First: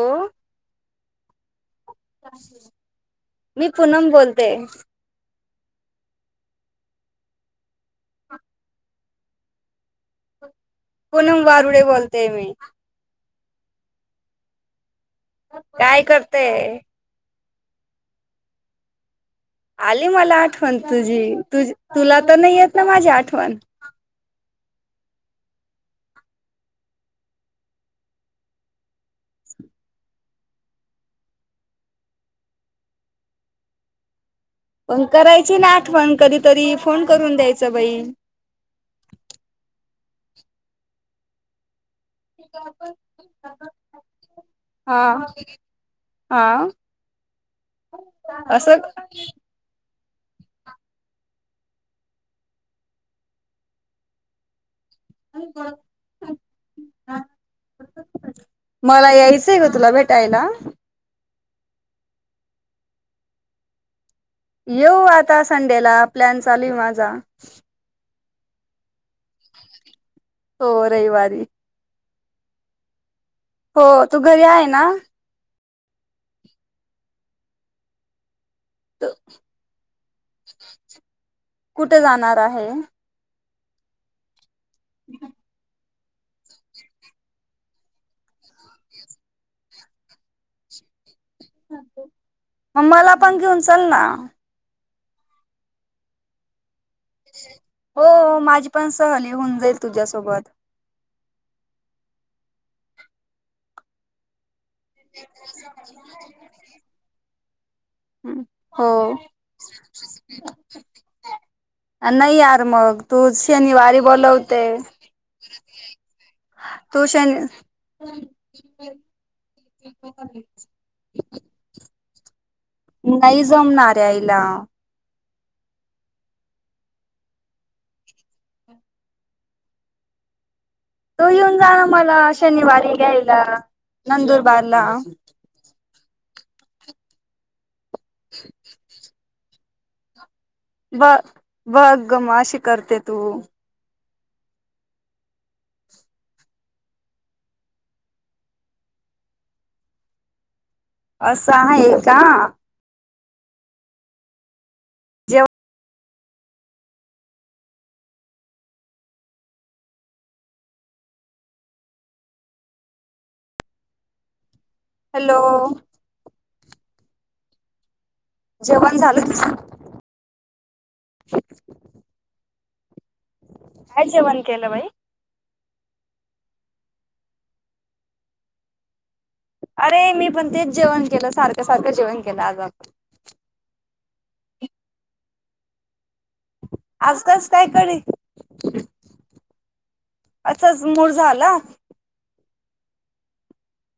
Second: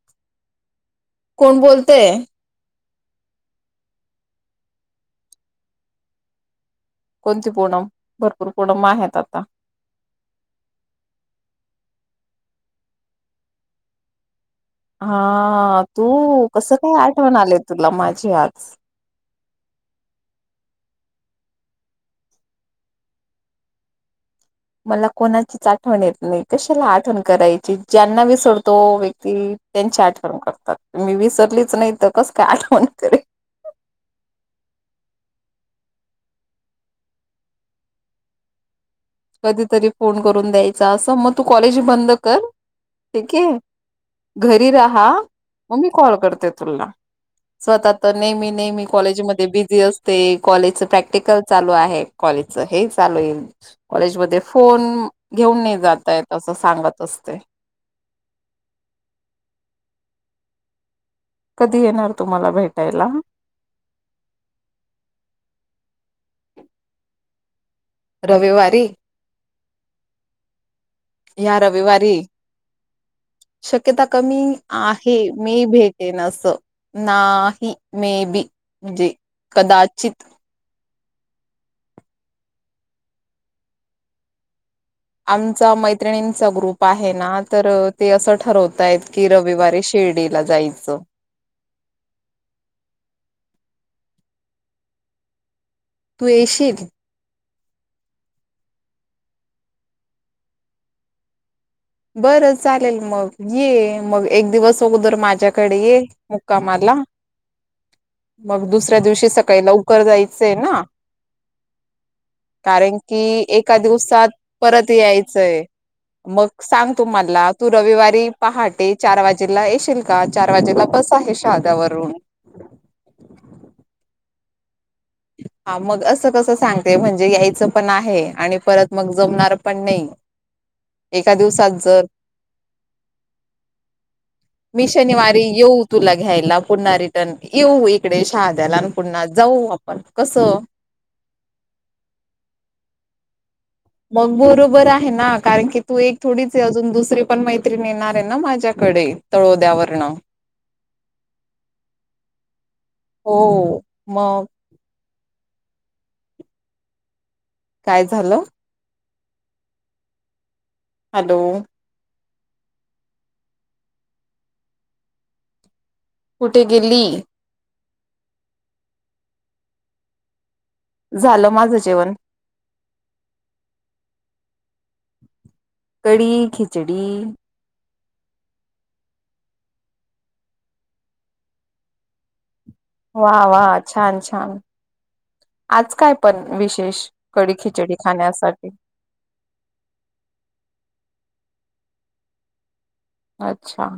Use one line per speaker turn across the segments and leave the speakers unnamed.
हो
कोण बोलतय
मी पुनम बोलतेय
कोणती पूनम भरपूर पुनम आहेत आता.
पुनम गारुडे बोलते मी
हा
काय
तू
करते
कस काय आठवण आले. तुला माझी आज-
आली मला आठवण तुझी तु तुला तर नाही येत ना माझी आठवण.
मला कोणाचीच आठवण येत नाही? कशाला आठवण करायची ज्यांना विसरतो व्यक्ती त्यांची आठवण करतात मी विसरलीच नाही तर कस काय आठवण करेल.
पण करायची ना आठवण कधीतरी फोन करून द्यायच बाई.
कधीतरी फोन करून द्यायचा असं मग तू कॉलेज बंद. ठीक आहे घरी
हा
राहा मग मी कॉल करते
हा
तुला स्वतः तर नेहमी
असं
नेहमी कॉलेज मध्ये बिझी असते. ते कॉलेजच प्रॅक्टिकल चालू आहे कॉलेजच हे चालू येईल. कॉलेजमध्ये फोन घेऊन नाही जात अस सांगत असते.
मला यायचंय [unintelligible]
कधी येणार तुम्हाला भेटायला
येऊ आता संडेला प्लॅन चालू माझा
रविवारी
हो रहिवारी
या रविवारी शक्यता कमी
घरी ना
आहे मे भेटेन अस नाही मे बी जी कदाच चित
कुठे जाणार आहे
आमचा मै मैत्रिणींचा ग्रुप आहे ना तर ते असं ठरवताय की रविवारी शिर्डीला जायचं
म मला पण घेऊन चाल ना
तू येशील
हो माझी पण सहली होन जाईल तुझ्यासोबत
बरं चालेल मग ये मग एक दिवस अगोदर माझ्याकडे ये मुक्कामाला मग
हो
दुसऱ्या दिवशी सकाळी लवकर जायचंय ना
नाही यार
कारण
मग
की
तू
एका
शनिवारी
दिवसात
बोलवते
परत यायचंय मग सांग
तू शनि
तुम्हाला तू रविवारी पहाटे चार वाजेला येशील का चार वाजेला बस आहे शहाद्यावरून
नाही जमणार यायला
हा मग असं कसं सांगते म्हणजे यायचं पण आहे आणि परत मग जमणार पण नै
तो येऊन जा ना मला शनिवारी घ्यायला नंदुरबारला
मी शनिवारी येऊ तुला घ्यायला पुन्हा रिटर्न येऊ एक तीकडे शहाद्याला पुन्हा जाऊ पण कसं
ब बग्ग मशी करते तू
मग बरोबर आहे ना कारण की तू एक थोडीच अजून दुसरी पण मैत्रीणी येणार आहे ना माझ्याकडे तळोद्यावरन
असं आहे का
हो मग
जेव
काय झालं हॅलो
हॅलो
कुठे गेली
जेवाण झालं तुझं
झालं माझं जेवण
का जवण केला बई
कडी खिचडी
अरे मी पण तेच जेवण केलं सारखं सारखं जेवण केलं आज आपण
वा वा छान छान आज काय पण विशेष
आजकालच
कडी खिचडी
कायकडे
खाण्यासाठी
आताच मूर झाला
अच्छा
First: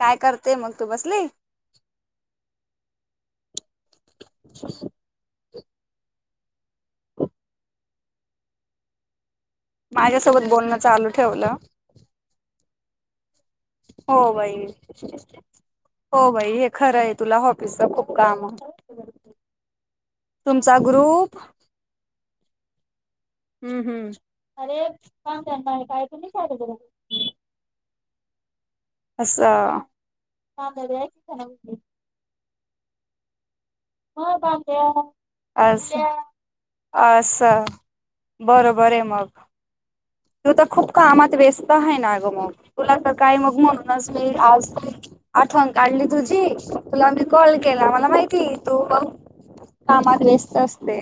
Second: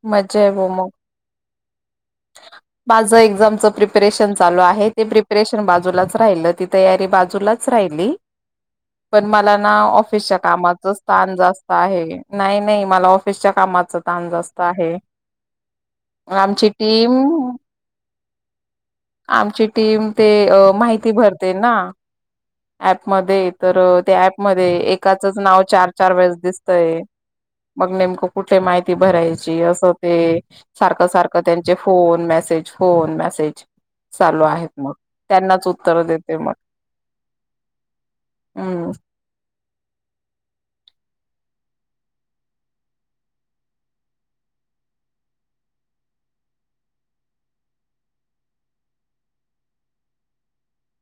काय
मज्जा आहे
करते
ब
मग तू बसली
माझं एक्झामच प्रिपेरेशन चालू आहे ते प्रिपरेश [unintelligible] मला ना ऑफिसच्या
माझ्यासोबत बोलणं
कामाच
चालू
स्थान
ठेवलं
जात आहे नाही मला िच्या काच ताण
हो बाई
जास्त आहे
हो बाई
आमची
हे खरं
टीम
आहे तुला ऑफिसच खूप काम
आमची टीम ते
तुमचा
माहिती
ग्रुप
भरते ना अच म तर
हम्म हम्म
त्या ऍपमध्ये एकाचच नाव चार चार वेळेस दिसतय मग नेम क माहिती भरायची असं ते सारख सारख त्यांचे फोन मेसेज फोन म्यासेज.
आस
उत्तर देते मग
असा
हम्म
बरोबर आहे मग. तू त खूप कामात व्यस्त हाहे ना ग म तुला त काय मग म्हणूनच मी आज आठवण काढली तुझी तुला मी कॉल केला मला माहिती तू कामात व्यस्त असते.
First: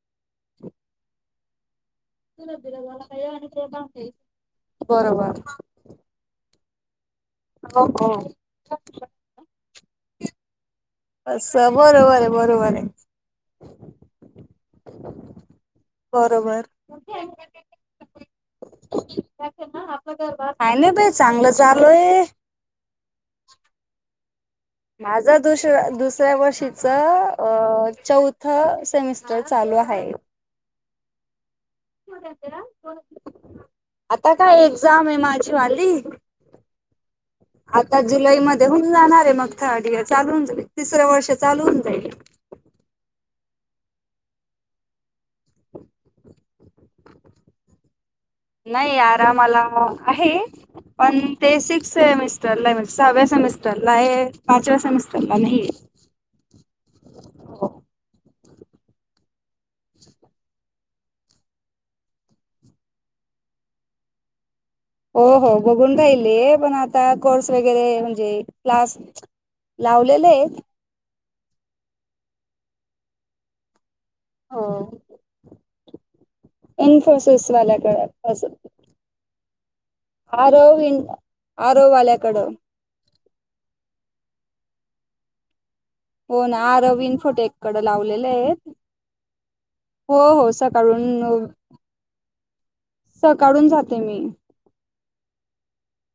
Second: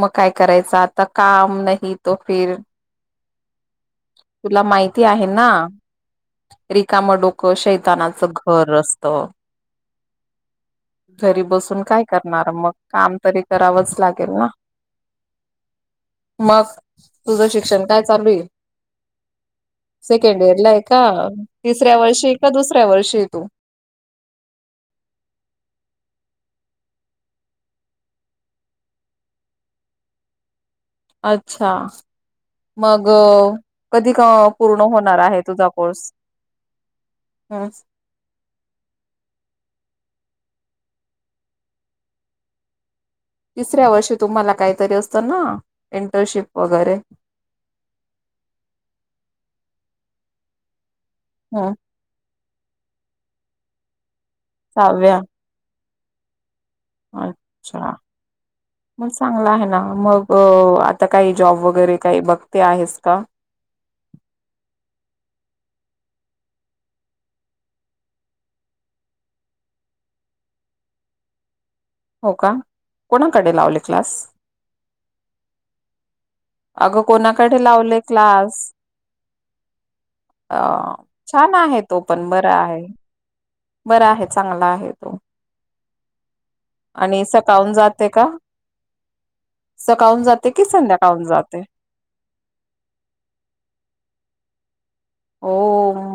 मग काय करायचं आता काम नही
तर बिरा मला [unintelligible] काय आणि तेबा
तुला माहिती आहे ना? रिकामडो क
हो हो
शैतानाचं घर असत. घरी
असं
बसून काय
बरोबर आहे
करणार मग
बरोबर आहे
काम तरी करावंच लागेल ना.
बरोबर
मग तुझं शिक्षण काय चालूये? सेकंड इयर ला
काय
आहे
नाही
का
बाई चांगलं चालू
तिसऱ्या
आहे
वर्षी ये का दुसऱ्या वर्षी आहे तू?
माझं दुस दुसऱ्या वर्षीच अ चौथं सेमिस्टर चालू हाये.
अच्छा मग कधी
आता काय
पूर्ण
एक्झाम आहे
होणार
माझी
तुझा
वाली
कोर्स? ह
आता जुलै मध्ये होऊन जाणार आहे मग. त्या आधी चालून तिसऱ्या वर्ष चालूून जाईल.
तिसऱ्या वर्षी तुम्हाला काहीतरी असतं ना इंटर्नशिप वगैरे?
नाही आरामाला आहे. पन ते
ह
सिक्स म सरला आहे म्हणजे सहाव्या सेमिस्टरलाये. पाचव्या
सहाव्या
सेमीस्टरला नाहीये. [unintelligible] हो
अच्छा मग चांगला आहे ना मग अ आता काही जॉब वगैरे काही बघते आहेस का?
हो हो बघून राहिलेय पण आता कोर्स वगैरे म्हणजे क्लास लावलेलेय.
हो का, कोणाकडे लावले क्लास?
हो.
अगं
इन्फोसिस
कोणाकडे लावले
वाल्याकडे असं
क्लास? अ
आरव इन
छान आहे
आरव
तो पण
वाल्याकडं
बरा आहे. बरा आहे चांगला आहे तो.
हो ना आ रवीन
आणि सकाळून
फुटेककड
जाते का?
लावलेलेयेत, हो
सकाळून जाते
हो
की
सकाळून
संध्याकाळून जाते?
सकाळून जाते मी.
हो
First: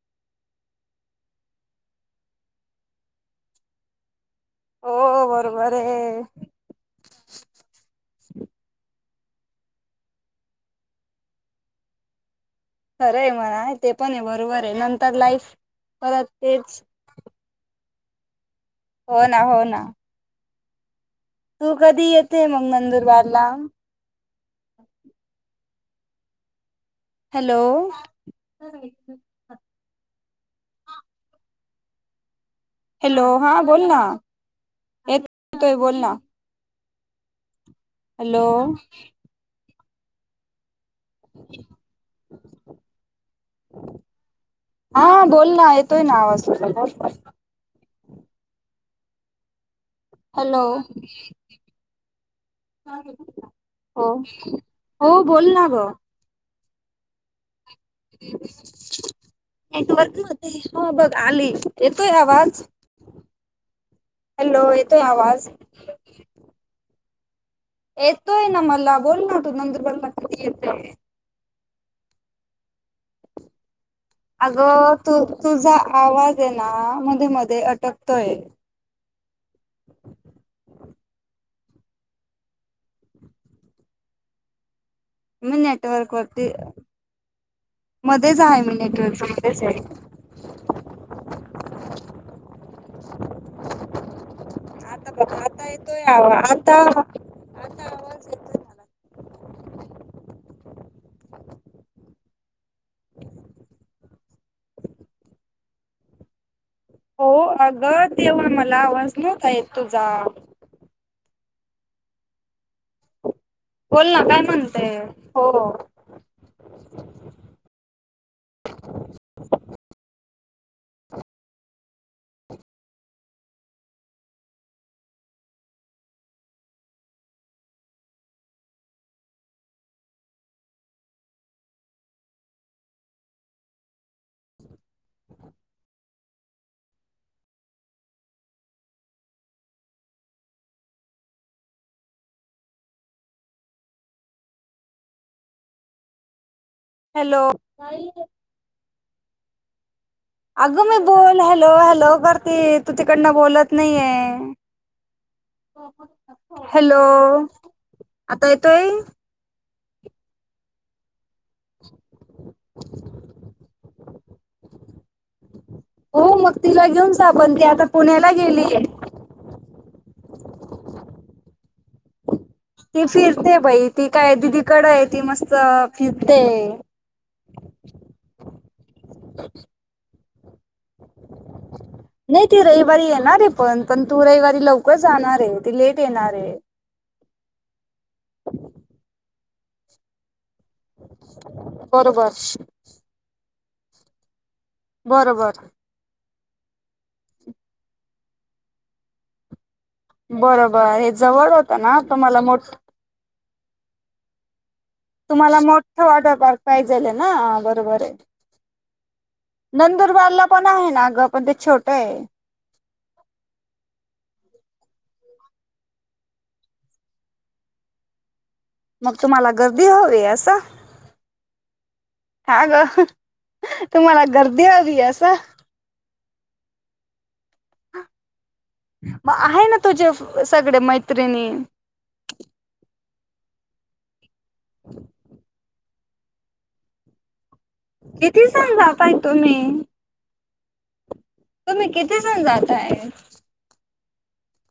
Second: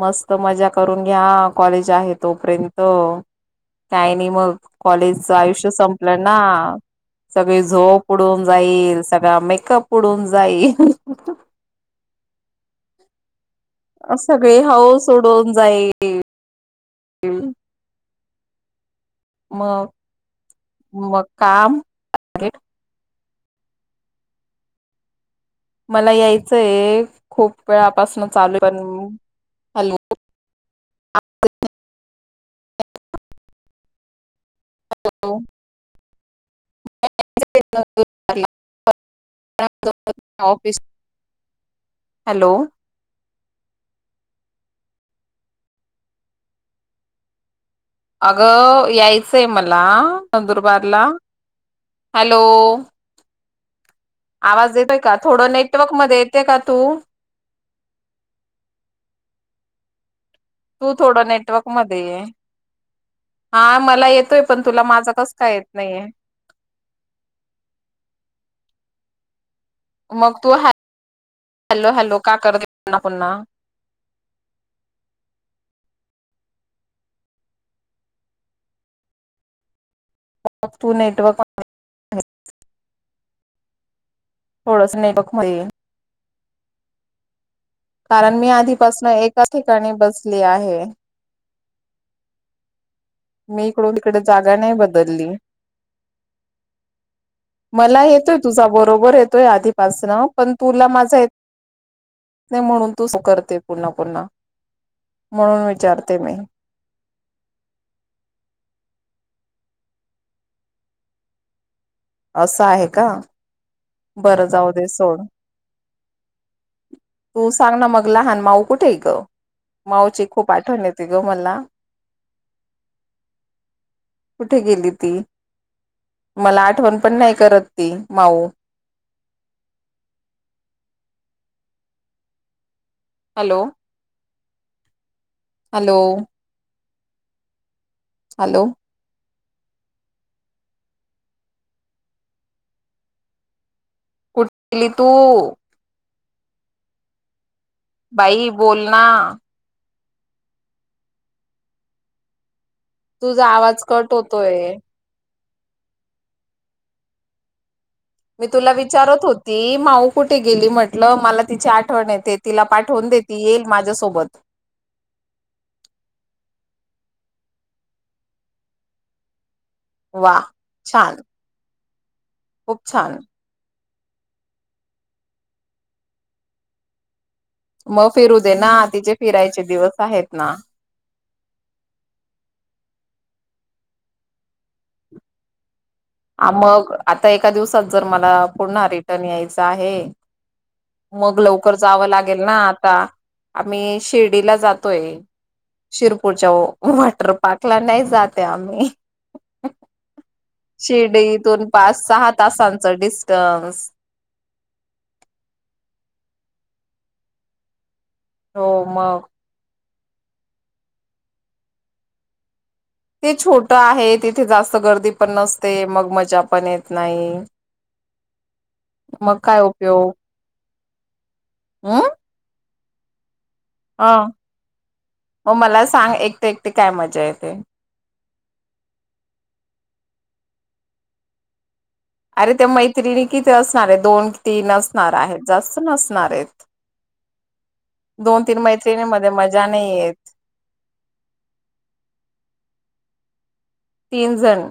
मस्त मजा करून घ्या, कॉलेज आहे तोपर्यंत, काय नाही मग.
हो
कॉलेजच आयुष्य
बरोबर
संपलं
आहे
ना, सगळी झोप उडून जाईल, सगळा मेकअप उडून जाईल.
खरय. ते पणय
सगळी
बरोबरय
हौस
नंतर लाईफ परत तेच
हम्म.
हो ना हो ना.
मग
तू
काम
कधी येते मंग नंदूरबार ला.
मला यायचंय.
हॅलो
खूप वेळापासन चालू पण. हॅलो. [unintelligible]
हॅलो हा बोल ना. तोय बोल ना.
[unintelligible]
हॅलो.
[unintelligible] Office hello.
हा बोल ना येतोय ना आवाज तुझा बोल.
अगं यायचंय मला
हॅलो
नंदुरबारला, हॅलो.
हो
आवाज येतोय का?
हो
थोडं
बोल ना ग
नेटवर्कमध्ये येते का? तू.
[unintelligible] नेटवर्क मध्ये. हा
तू
बघ
थोडं
आली
नेटवर्क मध्ये
येतोय
ये.
आवाज
हा मला येतोय पण
हॅलो
तुला
येतोय
माझं कस
आवाज
का येत नाही आहे.
यतोय नमला बोल ना तू नंदु
मग तू हा हॅलो हॅलो का कर
अगं तू तुझ आवाज येना मध्ये मध्ये अटकतोय.
मग तू नेटव [inaudible] हो. [inaudible]
नेटवर्क ते
कारण मी आधीपासून एकाच
मध्येच
ठिकाणी
आहे
बसली आहे.
[unintelligible] आता
मी इकडून तिकडे जागा नाही
बघ
बदलली
आता येतोय आता [inaudible]
मला
आवाज
येतोय तुझा
मला
बरोबर येतोय आधीपासनं. पण तुला माझं ये नाही म्हणून तू करते पुन्हा, पुन्हा म्हणून विचारते मी.
हो अगं तेव्हा मला आवाज नवता येत तुझा.
असं आहे का
बोल ना काय
बरं जाऊ दे
म्हणते
सोड
हो
तू सांग ना मग लहान माऊ कुठे ग माऊची खूप आठवण येते ग मला कुठे गेली ती मला आठवण पण नाही करत ती माऊ हॅलो हॅलो हॅलो कुठली तू
हॅलो
भाई बोल ना हा
अगं मी बोल हॅलो हॅलो करत
तुझा आवाज कट होतोय
हॅलो
मी
आता
तुला
येतोय
विचारत होती माऊ कुठे गेली म्हटलं मला तिची आठवण आहेेत तिला पाठवून देत ती येईल माझ्यासोबत
हो मग तिला घेऊन जा आपण ती आता पुण्याला गेलीय
वा छान खूप
ते
छान
फिरते भाई ती काय दीदी कड आहे ती मस्त फिरतेय
मग फिरू दे ना तिचे फिरायचे दिवस आहेत ना.
नाही ते रविवारी येणार आहे पण पण तू रविवारी लवकर जाणार आहे ती लेट येणार
आ
आहे
मग आत ता एका दिवसात जर मला पुन्हा रिटर्न यायच आहे. मग लवकर जावं
बरोबर
लागेल ना आता. आम्ही शिर् डीला जातोय
बरोबर
शिर पुढच्या वॉटर पार्क ला नाही जाते आम्ही.
बरोबर हे जवळ
शिर्डीतून
होतं
पाच
ना
सहा
तुम्हाला मोठ
तासांच डिस्टन्स
तुम्हाला मोठं वॉटर पार्क पाहिजेले ना बरोबर ये.
हो म.
नंदुरबारला पण आहे ना गं पण ते छोट ये.
तथे जास्त गर्दी पण नसते मग मजा पण येत नाही.
मग तुम्हाला
काय
गर्दी
उपयोग
हवी असं
हम्
हा ग. ह. तुम्हाला गर्दी हवी असं.
ते एकट काय मजा येते.
मग आहे ना तुझे सगळे मैत्रिणी
अरे ते मैत्रिणी किती असणारे दोन तीन असणार आहे जास्ती नसणारेत.
किती
दोन- तीन
जण
मैत्रिणी
जाताय
मध्ये
तुम्ही
मजा नाही येत.
तुम्ही किती जण जाताये?
तीनजण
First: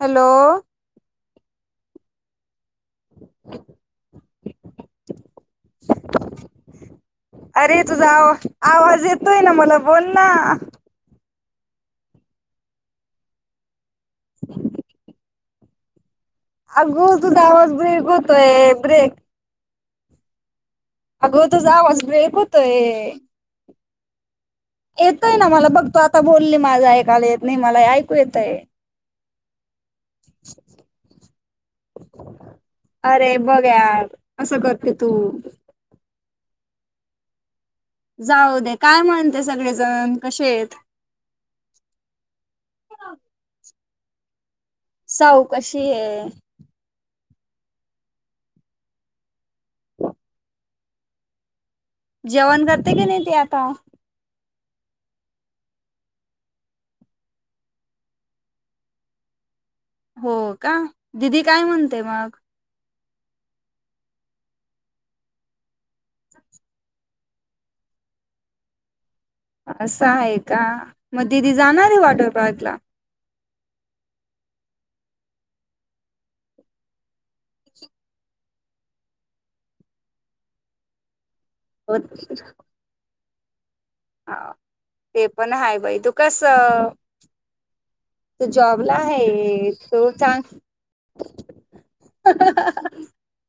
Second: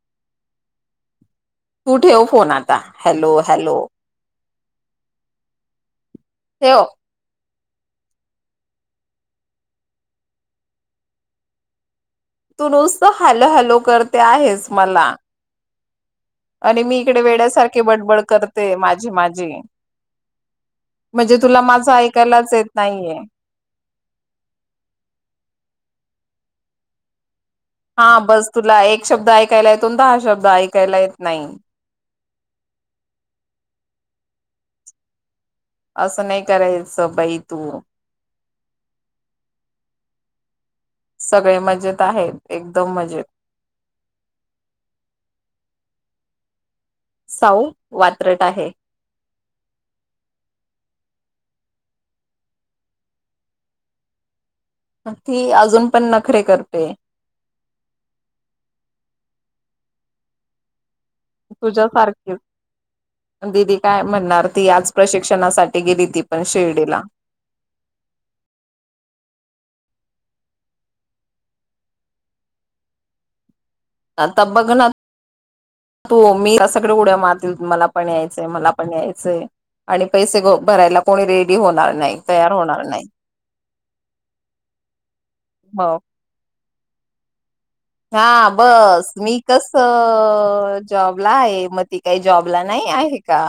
हॅलो.
तू ठेव फोन आता हॅलो हॅलो ठेव.
अरे तुझा आवा आवाज येतोय ना मला बोल ना
तू नुसत हॅलो हॅलो करत ते आहेस मला आणि मी
अगो
इकडे
तुझा आवाज
वेड्यासारखे
ब्रेक
बडबड
होतोय
करते माझी
ब्रेक
माझी म्हणजे
अगो
तुला
तुझा
माझं
आवाज ब्रेक
ऐकायलाच येत
होतोय
नाहीये
येतोय ना मला बघ तू आता बोलली माझा ऐकाला येत नाही मला ऐकू
हा बस
येतंय
तुला एक शब्द ऐकायला येतो दहा शब्द ऐकायला येत नाही.
अरे बघ यार असं करते तू
असं नाही करायचं बाई तू
जाऊ दे, काय म्हणते, सगळेजण कसे आहेत?
सगळे मजेत आहेत एकदम मजेत
साऊ कशी ये?
सावु वात्रट आहे.
जेवण करते की, नाही ती आता.
ती अजून पण नखरे करते.
हो का? दिदी काय
तुझ्या
म्हणते
सारखी
मग?
दिदी काय म्हणणार, ती आच प्रशिक्षणासाठी गेली ती पण शिर्डीला
असं आहे का मग ती जाणार आहे वाॉटरपार्क ला?
आता बघ ना तू, मी सगळे उड्या मारतील मला पण यायचंय मला पण यायचंय, आणि पैसे भरायला कोणी रे डी होणार
हो,
नाही, तयार होणार नाही.
हा, ते पण हा
हो
बाई तु कस.
हा
तू जॉबला
बस मी कस
आहे तू चांग
जॉबला आहे, मग ती काय जॉबला नाही आहे का?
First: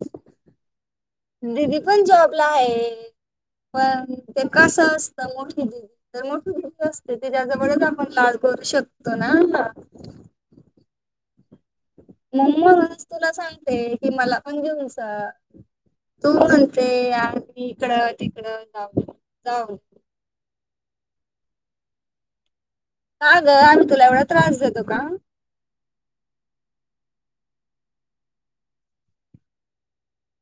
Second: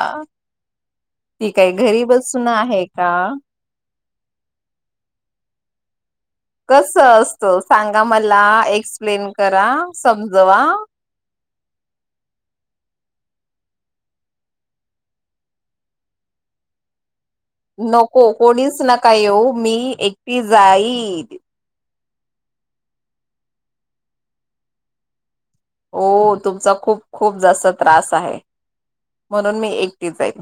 ती काही
दिदी
घरी
पण जॉबला
बसून आहे का?
पण ते कसं असतं मोठी दि
कस असतं सांगा,
लाज
मला
करू शकतो
एक्सप्लेन
ना
करा समजवा.
म्हणूनच तुला सांगते कि, मला पण घेऊन जा, तू म्हणते. इकडं
नको
तिकडं
कोणीच
जाऊ
नका येऊ मी
जाऊ
एकटी जाईद.
का ग आम्ही तुला एवढा त्रास देतो का?
हो तुमचा खूप खूप जास्त त्रास आहे. म्हणून मी एकटी जाईन.